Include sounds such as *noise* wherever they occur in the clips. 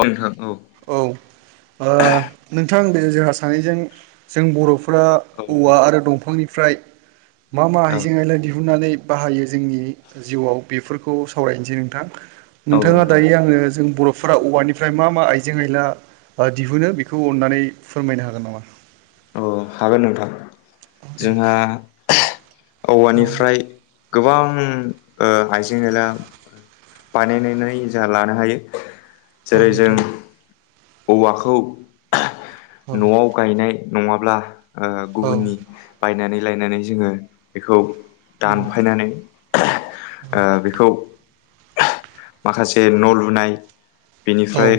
औ नोंथां औ औ ओ नोंथां बे जोंहा सानैजों जों बर'फ फोरा औ औवा नोंथां आरो दंफांनिफ्राय मा मा औ आइजें आयला दिहुननानै बाहायो जोंनि जिउआव बेफोरखौ सावरायनोसै नोंथां। औ नोंथाङा नोंथां दायो आङो जों बर'फोरा औवानिफ्राय मा मा आइज आइजें आइला ओ दिहुनो बेखौ अन्नानै फोरमायनो हागोन नामा? अ हागोन नोंथां औ दे जोंहा औ औवानिफ्राय गोबां ओ ओ हाइजें आयला बानायनानै जोंहा लानो हायो औ जेरै नोंथां जों औवाखौ औ न'आव गायनाय नङाब्ला ओ औ औ औ गुबुननि बायनानै लायनानै जोङो बेखौ दानफायनानै ओ बेखौ माखासे न' लुनाय बेनिफ्राय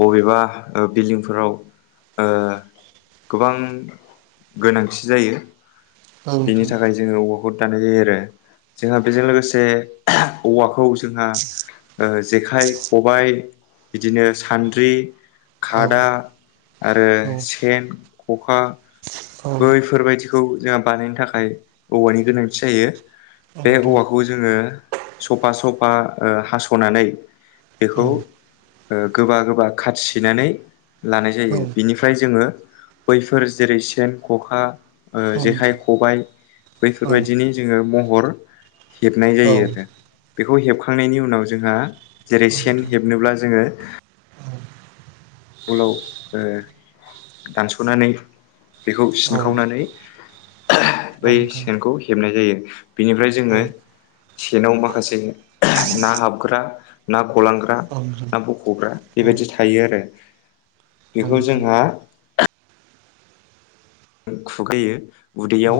बबेबा ओ बिल्डिंफोराव ओ गोबां गोनांथि जायो बेनि नोंथां थाखाय जोङो औव खौ दान्नाय जायो आरो जोंहा बेजों लोगोसे औवाखौ स जोंहा ओ जेखाइ खबाय बिदिनो सान्द्रि खादा आरो सेन खखा बैफोरबायदि खौ जोंहा बानायनो थाखाय औवानि गोनांथि जायो बे औवाखौ जोङो सपा सपा ओ हास'नानै बेखौ ओ गोबा गोबा खाथि सैनानै लानाय जायो बिनिफ्राय जोङो बैफोर जेरै सेन, ख'खा ओ जेखाइ खबाय बैफोरबायदिनो जोङो महर हेबनाय जायो आरो बेखौ हेबखांनायनि उनाव जोंहा जेरै सेन हेबनोब्ला जोङो गोलाव ओ दानस'नानै बेखौ सिनखावनानै बै सेनखौ हेबनाय जायो। बेनिफ्राय जोङो सेनाव माखासे ना हाबग्रा ना ना गलांग्रा ना बख'ग्रा बेबायदि थायो आरो बेखौ जोंहा खुगायो उदैयाव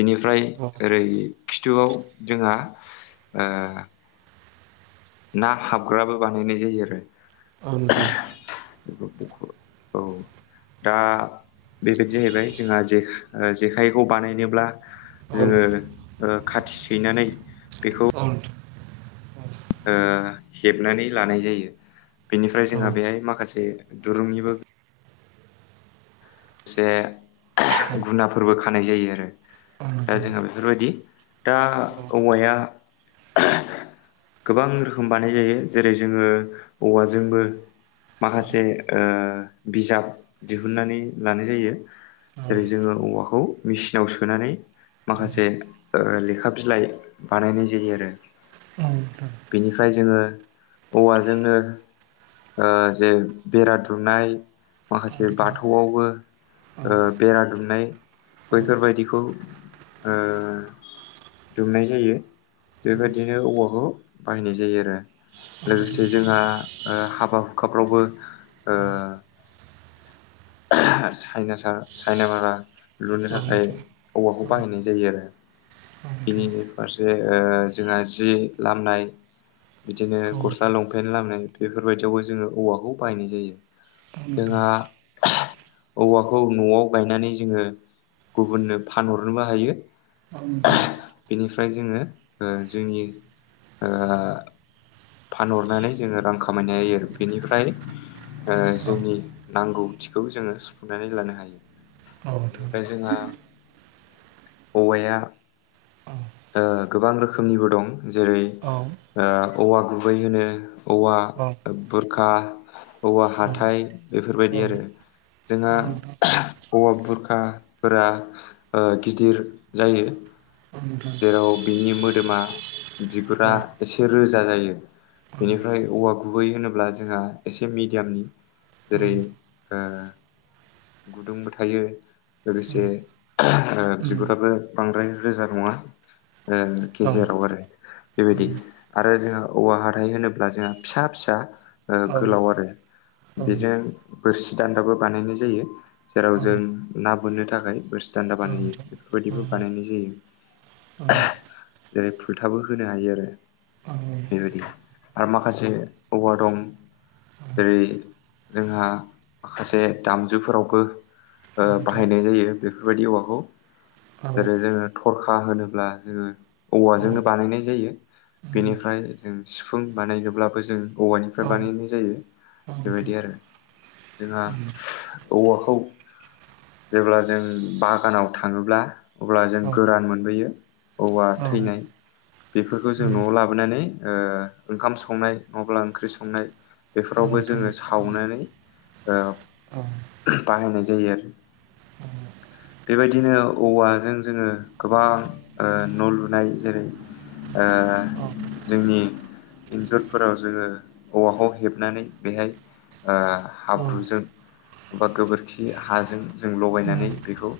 बिनिफ्राय ओरै खिथु खिथुआव जोंहा ना हाबग्राबो बानायनाय जायो आरो औ नोंथां। औ दा बेबायदि जाहैबाय जोंहा जेखाइखौ बानायनोब्ला जोङो खाथि सैनानै बेखौ औ नोंथां। हेबनानै लानाय जायो बेनिफ्राय जोंहा बेहाय माखासे दुरुंनिबो से गुनाफोरबो खानाय जायो आरो दा जोंहा बेफोरबायदि दा औवाया *inaudible* गोबां रोखोम बानाय जायो जेरै जोङो औवाजोंबो माखासे ओ बिजाब दिहुननानै लानाय जायो। जेरै जोङो औवाखौ मेचिनाव सोनानै माखासे ओ लेखा बिलाइ बानायनाय जायो आरो बेनिफ्राय जोङो औवाजोंनो, ओ जे बेरा दुमनाय माखासे बाथौआवबो ओ बेरा दुमनाय बैफोरबायदिखौओ दुमनाय जायो। बेबायदिनो औवाखौ बाहायनाय जायो आरो लोगोसे जोंहाओ हाबा हुखाफ्रावबो *inaudible* चाइनासा चाइना मारा लुनो थाखाय औवाखौ बाहायनाय जायो आरो। बिनि फारसे ओ जोंहा जि लामनाय बिदिनो गस्ला लंपेन्ट लामनाय बेफोरबायदियावबो जोङो औवाखौ बायनाय जायो। जोंहा *inaudible* औवाखौ न'आव गायनानै जोङो गुबुननो फानहरनोबो हायो। *unintelligible* बेनिफ्राय जोङो ओ जोंनि ओ फानहरनानै जोङो रां खामायनो हायो बिनिफ्राय ओ जोंनि नांगौथिखौ जोङो सुफुंनानै लानो हायो। औ बेनिफ्राय जोंहा नोंथां। औवाया ओ गोबां रोखोमनिबो दं। जेरै ओ औवा गुबै होनो औवा बुरखा औवा हाथाय बेफोरबायदि आरो जोंहा औवा बुरखाफोरा ओ गिदिर जायो। जेराव बिनि मोदोमा बिगुरा एसे रोजा जायो। बेनिफ्राय औवा गुबै होनोब्ला जोंहा एसे मिडियामनि जेरै ओ गुदुंबो थायो? लोगोस ओे बिगुराबो बांद्राय रोजा नङा। ओ गेजेराव आरो बेबायदि आरो जोंहा औवा हाथाय होनोब्ला जोंहा फिसा फिसा ओ गोलाव आरो बेजों बोरसि दान्दाबो बानायनाय जायो जेराव जों ना बोननो थाखाय बोरसि दान्दा बानायो बेद बानायनाय जायो जेरै जेरै फुलथाबो होनो आरो। बेबायदि आरो माखासे औवा दं। जेरै जोंहा माखासे दामजुफोरावबो ओ बाहायनाय जायो बेफोरबायदि औवाखौ। जेरै जोङो थरखा होनोब्ला जोङो औवाजोंनो बानायनाय जायो। बेनिफ्राय जों सिफुं बानायोबब्लाबो जों औवानिफ्राय बानायनाय जायो बेबायदि आरो जोंहा औवाखौ जेब्ला जों बागानाव थाङोब्ला अब्ला जों गोरान मोनबोयो औवा थैनाय बेफोरखौ जों न'आव लाबोनानै ओ ओंखाम संनाय नङाब्ला ओंख्रि संनाय बेफोरावबो जोङो सावनानै ओ बाहायनाय जायो आरो *inaudible* बेबायदिनो औवाजों जोङो गोबां ओ न' लुनाय जेरै ओ जोंनि एन्जुरफोराव जोङो औवाखौ हेबनानै बेहाय ओ हाब्रुजों बा गोबोरखि हाजों जों लगायनानै बेखौ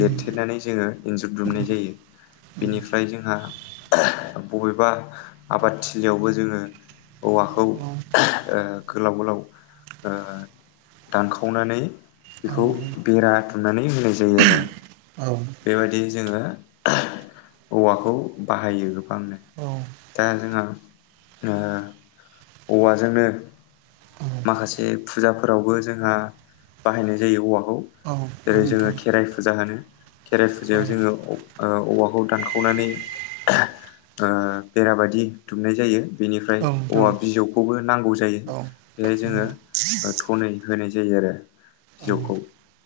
लेरथेरनानै जोङो एन्जुरदुमनाय जायो। बेनिफ्राय जोंहा बबेबा आबादथिलियावबो जोङो औवाखौ ओ गोलाव गोलाव ओ दानखावनानै बेखौ बेरा दुमनानै होनाय जायो आरो। औ। बेबायदि जोङो औवाखौ बाहायो गोबांनो। दा जोंहा ओ औवाजोंनो माखासे जे फुजाफोरावबो जोंहा बाहायनाय जायो औवा। खौ जेरै जोङो खेराइ फुजा होनो खेराइ फुजायाव जोङो अ ओ औवाखौ दानखावनानै बेरा बायदि दुमनाय जायो। बेनिफ्राय औ नोंथां औवा बिजौखौबो नांगौ जायो। औ बेहाय जोङो ओ थनै होनाय जायो आरो बिजौखौ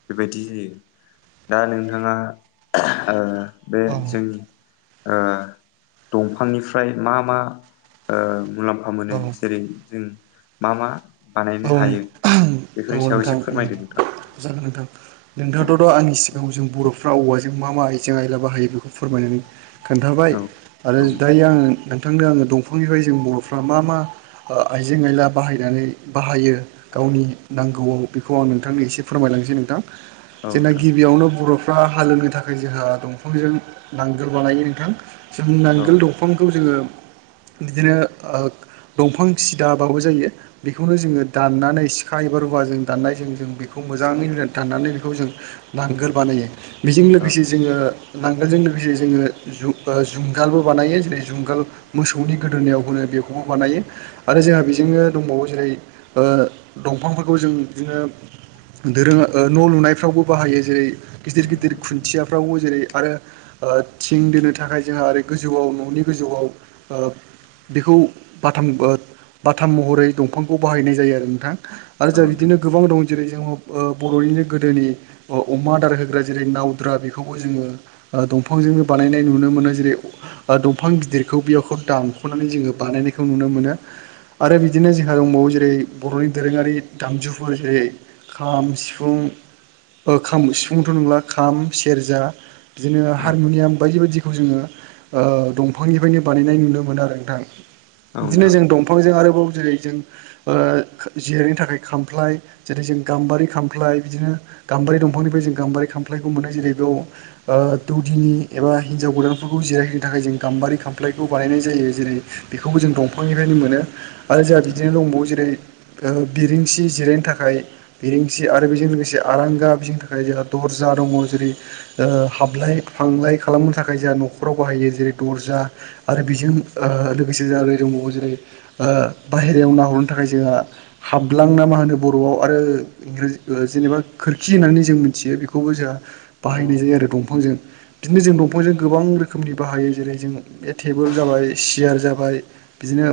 बेबायदि जायो। दा नोंथाङा ओ बे औ जोंनि ओ दंफांनिफ्राय मा मा ओ मुलाम- फा मोनो औ जेरै जों मा मा औ बानायनो हायो। औ बेफोरनि सायाव नोंथां एसे फोरमायदो जागोन नोंथां नोंथाङाथ' दहय आंनि सि- आव जों बर'फ्रा औवाजों मा मा आइजें आइला बाहायो बेखौ फोरमायनानै खोन्थाबाय नोंथां औ आरो औ नोंथां दायो आं बिथांनो आङो दंफांनिफ्राय जों बर'फ्रा मा मा ओ आइजें आइला बाहायनानै बाहायो गावनि नांगौआव बेखौ आं नोंथांनो एसे फोरमायलांनोसै नोंथां। औ जोंना नोंथां गिबियावनो बर'- फ्रा हालेवनो थाखाय जोंहा दंफांजों नांगोल बानायो नोंथां, ! जों औ नांगोल दंफांखौ जोङो बिदिनो ओ दंफां सिदाबाबो जानिया बेखौनो जोङो दाननानै सिखा एबा रु- औवाजों दान्नायजों जों बेखौ मोजाङै दाननानै बेखौ जों नांगोल बानायो बेजों औ लोगोसे जोङो नांगोलजों लोगोसे जोङो जु जुंगालबो बानायो जेरै जुंगाल मोसौनि गोदोनायाव होनो बेखौबो बानायो आरो जोंहा बेजोंनो दंबावो जेरै ओ दंफांफोर खौ जों बिदिनो दोरों ओ न' लुनायफ्रावबो बाहायो जेरै गिदिर गिदिर खुन्थियाफ्रावबो जेरै आरो ओ थिं दोनो थाखाय जोंहा ओरै गोजौआव न'नि गोजौआव ओ बेखौ बाथाम ओ बाथाम महरै दंफांखौ बाहायनाय जायो आरो नोंथां आरो औ जाहा नोंथां बिदिनो गोबां दं जेरै जोङो ओ बर'निनो गोदोनि अ अमा आदार होग्रा जेरै नावद्रा बेखौबो जोङो ओ दंफांजोंनो बानायनाय नुनो मोनो जेरै ओ दंफां गिदिरखौ बेयावखौ दानख'नानै जोङो बानायनाय बेखौ नुनो मोनो आरो बिदिनो जोंहा दंबावो जेरै बर'नि दोरोङारि दामजुफोर जेरै खाम सिफुं ओ खाम सिफुंथ' नंला खाम सेरजा बिदिनो हारमुनियाम बायदि बायदि- खौ जोङो ओ दंफांनिफ्रायनो बानायनाय नुनो मोनो आरो नोंथां औ बिदिनो नोंथां जों दंफांजों आरोबाव जेरै जों ओ खो जिरायनो थाखाय खामफाय जेरै जों गाम्बारि खामफाय बिदिनो गाम्बारि दंफांनिफ्राय जों गाम्बारि खामफ्लायखौ मोननाय जेरै द ओ दौदिनि एबा हिन्जाव गोदानफोरखौ जिरायहोनो थाखाय जों गाम्बारि खामफ्लायखौ बानायनाय जायो से जेरै बेखौबो जों दंफांनिफ्रायनो मोनो आरो जोंहा बिदिनो दंबावो जेरै ओ बेरिं- सि जिरायनो थाखाय बिरेंसि आरो बेजों लोगोसे आरांगा बिनि थाखाय जोंहा दर्जा दङ जेरै ओ हाबलाय फांलाय खालामनो थाखाय जाहा न'खराव बाहायो जेरै दर्जा आरो बेजों ओ लोगोसे जाहा ओरै दंबावो जेरै ओ बाहेरियाव नाहरनो थाखाय जोंहा हाब ग्लां ना मा होनो बर'आव आरो इंराजि ओ जेनेबा खोरखि होननानै जों मिथियो बेखौबो जाहा औ बाहायनाय जायो आरो दंफांजों बिदिनो जों दंफांजों गोबां रोखोमनि बाहायो जेरै जों बे टेबोल जाबाय सियार जाबाय बिदिनो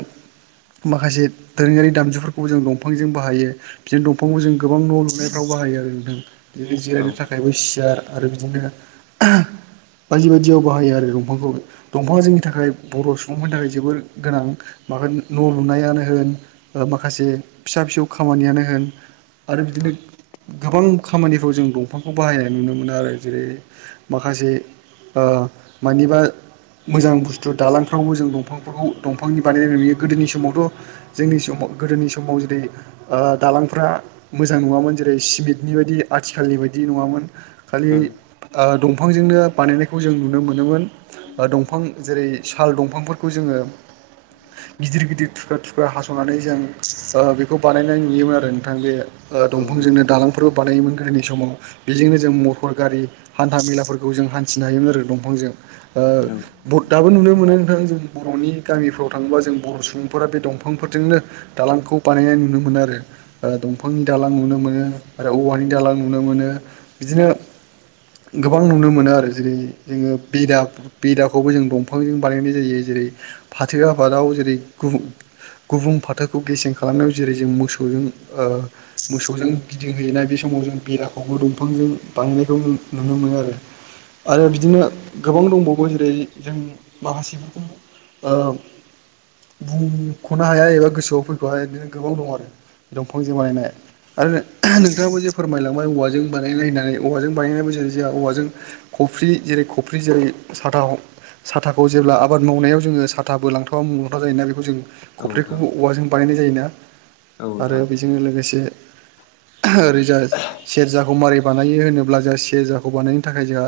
माखासे दोरोङारि दामजुफोरखौबो जों दं- फांजों बाहायो बिदिनो दंफांखौ जों गोबां न' लुनायफ्राव बाहायो आरो नोंथां बिदिनो औ नोंथां औ नोंथां औ जिरायनो नोंथां थाखायबो सियार आरो बिदिनो *unintelligible* बायदि बायदियाव बाहायो आरो दंफांखौ दंफाङा जोंनि थाखाय बर' सुबुंफोरनि थाखाय जोबोर गोनां मा होन न' लुनायानो होन ओ माखासे फिसा फिसौ खामानियानो होन आरो बिदिनो गोबां खामानिफ्राव जों दंफांखौ बाहायनाय नुनो मोनो आरो जेरै माखासे ओ मानिबा मोजां बुस- थु दालांफ्रावबो जों दंफांफोराव दंफांनि बानायनाय नुयो गोदोनि समावथ' जोंनि समाव गोदोनि समाव जे- रै ओ दालांफ्रा मोजां नङामोन जेरै सिमेन्टनि बायदि आथिखालनि बायदि नङामोन खालि ओ दंफांजोंनो बानायनायखौ जों नुनो मोनोमोन दंफां जेरै साल दंफांफोरखौ जोङो गिदिर गिदिर थुख्रा थुख्रा हास'नानै जों बानायनाय नुयोमोन आरो नोंथां बे औ दंफांजोंनो दालांफोरबो बानायोमोन गोदोनि समाव बेजोंनो जों मथर गारि हान्था मेलाफोरखौ जों हान्थिनो हायोमोन आरो दंफांजों ओ दाबो नुनो मोननाय नोंथां जों बर'नि गामिफ्राव थाङोबा जों बर' सुबुंफोरा बे दंफांफोरजों नो दालांखौ बानायनाय नुनो मोनो आरो दंफांनि दालां नुनो मोनो आरो औवानि दालां नुनो मोनो इदिनो गोबां नुनो मोनो आरो जेरै जोङो बेदा बेदाखौबो जों दंफांजों बानायनाय जायो जेर जेरै फाथो आबादाव जेरै गुबुं फाथोखौ गेसें खालाम खालामनायाव जेरै जों मोसौजों ओ मोसौजों गिदिंहैनाय बे समाव जों बेराखौबो दंफांजों बांनायखौ नुनो मोनो आरो आरो बिदिनो गोबां दंबावो जेरै- जों माखासेफोरखौ ओ बुंख'नो हाया एबा गोसोआव फै बेहाय बिदिनो गोबां दं आरो दंफांजों बानायनाय। आरो नोंथाङाबो जे फोरमायलांबाय औवाजों बानायलायनाय औवाजों बानायनाय जों जेला औवाजों खफ्रि जेरै खफ्रि जेरै साथा ह साथाखौ जेब्ला आबाद मावनायाव जोङो साथाबो लांथावा मुं लाथावा जायोना बेखौ जों खफ्रिखौबो औवाजों बानायनाय जायोना आरो बेजोंनो लोगोसे ओरैजाज सेरजा खौ मारै बानायो होनोब्ला जोंहा सेरजाखौ बानायनो थाखाय जोंहा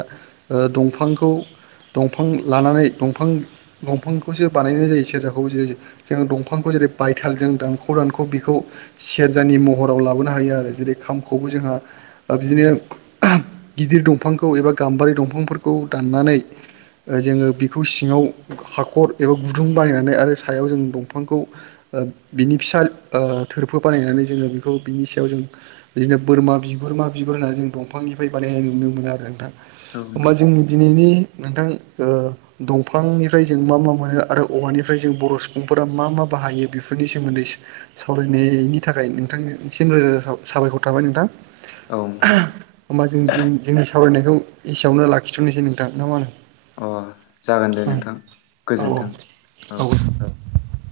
ओ दंफांखौ दंफां लानानै दंफां दंफांखौसो बानायनाय जायो सेरजाखौ जेरै जों दंफांखौ जेरै बायथालजों दानख' दानख' बेखौ सेरजानि महराव लाबोनो हायो आरो जेरै खामखौबो जोंहा ओ बिदिनो गिदिर दंफांखौ एबा गाम्बारि दंफांफोरखौ दाननानै जोङो बेखौ सिङाव हाखर एबा गुदुं बानायनानै आरो सायाव जों दंफांखौ ओ बिनि फिसा ओ थोरफो बानायनानै जोङो बेखौ बिनि सायाव जों बिदिनो बोरमा बिगुर बोरमा बिगुर होना जों दंफांनिफ्राय बानायनाय नुनो मोनो आरो नोंथां होमबा नोंथां जोंनि दिनैनि नोंथां ओ दंफांनिफ्राय जों मा मा मोनो आरो औवानिफ्राय जों बर' सुबुंफोरा मा मा बाहायो बि फोरनि सोमोन्दै सावरायनायनि थाखाय नोंथांसिम रोजा रोजा सा-साबायखर थाबाय नोंथां। औ नोंथां होमबा जों दिनि जोंनि सावरायनायखौ एसेयावनो लाखिथ'नोसै नोंथां ना मा होनो? अ जागोन दे नोंथां औ गोजोन्थों औ औ औ